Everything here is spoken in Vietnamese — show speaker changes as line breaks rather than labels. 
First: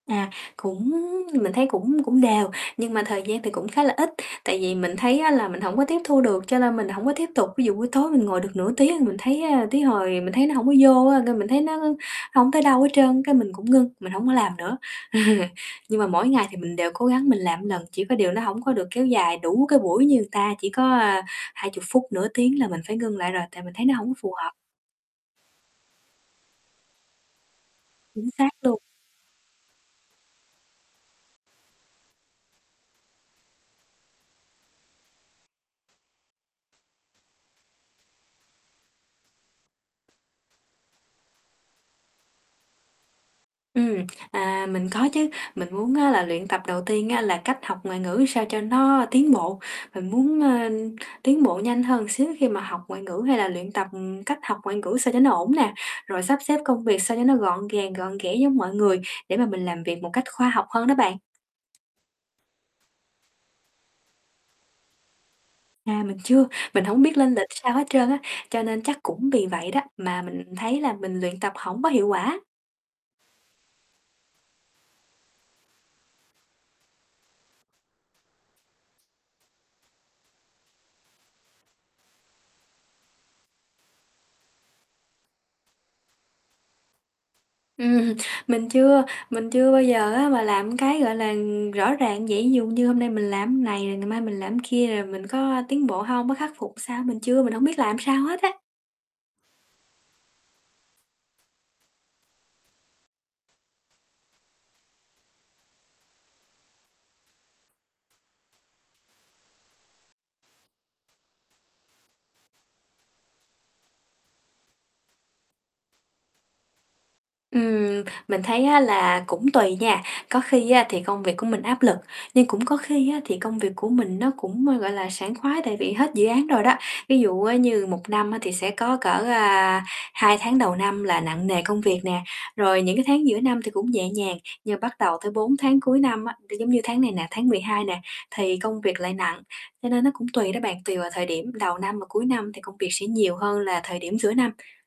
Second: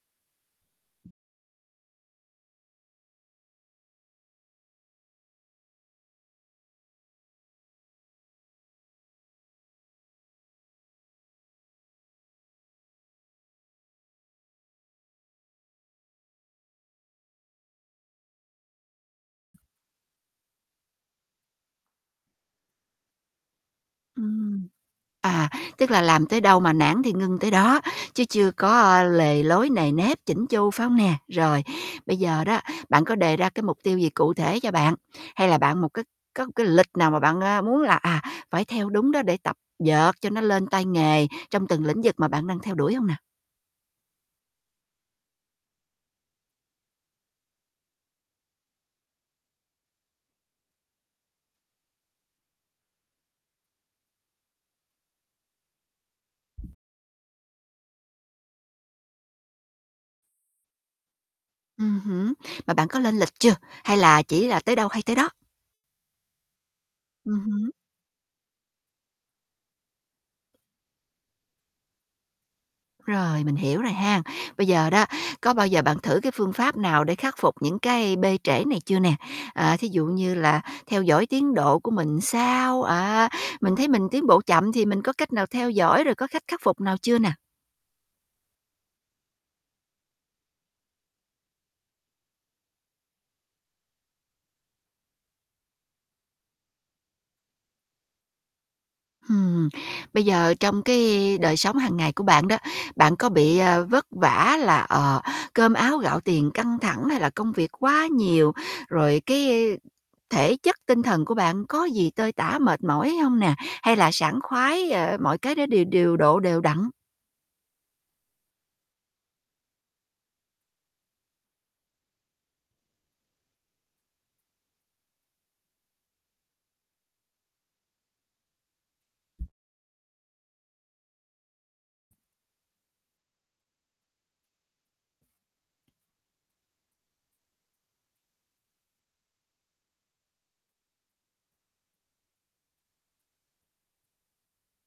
À, cũng mình thấy cũng cũng đều, nhưng mà thời gian thì cũng khá là ít, tại vì mình thấy á là mình hổng có tiếp thu được, cho nên mình hổng có tiếp tục. Ví dụ buổi tối mình ngồi được nửa tiếng, mình thấy, á tới hồi mình thấy nó hổng có vô á, cái mình thấy nó hổng tới đâu hết trơn, cái mình cũng ngưng, mình hổng có làm nữa. Nhưng mà mỗi ngày thì mình đều cố gắng mình làm một lần, chỉ có điều nó hổng có được kéo dài đủ cái buổi như người ta, chỉ có, à, 20 phút, nửa tiếng là mình phải ngưng lại rồi, tại mình thấy nó hổng phù hợp.
Ừm. À, tức là làm tới đâu mà nản thì ngưng tới đó, chứ
Chính xác
chưa có,
luôn.
ơ, lề lối nề nếp chỉn chu, phải hông nè? Rồi, bây giờ đó, bạn có đề ra, cái, mục tiêu gì cụ thể cho bạn, hay là bạn một cái có một cái lịch nào mà bạn, a, muốn là, à, phải theo đúng đó để tập dượt cho nó lên tay nghề trong từng lĩnh vực mà bạn đang theo đuổi hông nè?
Ừm, à, mình có chứ. Mình muốn á là luyện tập, đầu tiên á là cách học ngoại ngữ sao cho nó tiến bộ. Mình muốn, ơ, tiến bộ nhanh hơn xíu khi mà học ngoại ngữ hay là luyện tập, ừm, cách học ngoại ngữ sao cho nó ổn nè, rồi sắp xếp công việc sao cho nó gọn gàng, gọn ghẽ giống mọi người, để mà mình làm việc một cách khoa học hơn đó bạn.
Ừm hứm, mà bạn có lên lịch chưa, hay là chỉ là tới đâu hay tới đó?
À, mình chưa. Mình hổng biết lên
Ừm
lịch
hứm.
sao hết trơn á, cho nên chắc cũng vì vậy đó mà mình thấy là mình luyện tập hổng có hiệu quả.
Rồi, mình hiểu rồi ha. Bây giờ đó, có bao giờ bạn thử cái phương pháp nào để khắc phục những cái bê trễ này chưa nè? À, thí dụ như là theo dõi tiến độ của mình ra sao, á, mình thấy mình tiến bộ chậm thì mình có cách nào theo dõi, rồi có khách khắc phục nào chưa nè?
Ừm, mình chưa. Mình chưa bao giờ á mà làm, cái, gọi là, ừm, rõ ràng như vậy. Ví dụ như hôm nay mình làm này, rồi ngày mai mình làm kia, rồi mình có tiến bộ hông á, khắc phục sao, mình chưa, mình hổng biết làm sao hết á.
Ừm, bây giờ trong cái đời sống hàng ngày của bạn đó, bạn có bị, ờ, vất vả là, ờ, cơm áo gạo tiền căng thẳng, hay là công việc quá nhiều, rồi cái, ư, thể chất tinh thần của bạn có gì tơi tả, mệt mỏi hông nè? Hay là sảng khoái, ờ, mọi cái đó điều điều độ đều đặn?
Ừm, mình thấy á là cũng tùy nha. Có khi á thì công việc của mình áp lực, nhưng cũng có khi á thì công việc của mình nó cũng, ơ, gọi là, sảng khoái, tại vì hết dự án rồi đó. Ví dụ, á, như 1 năm á thì sẽ có cỡ, à, 2 tháng đầu năm là nặng nề công việc nè, rồi những, cái, tháng giữa năm thì cũng nhẹ nhàng. Nhưng bắt đầu tới 4 tháng cuối năm á, nó giống như tháng này nè, tháng 12 nè, thì công việc lại nặng. Cho nên nó cũng tùy đó bạn, tùy vào thời điểm đầu năm và cuối năm thì công việc sẽ nhiều hơn là thời điểm giữa năm.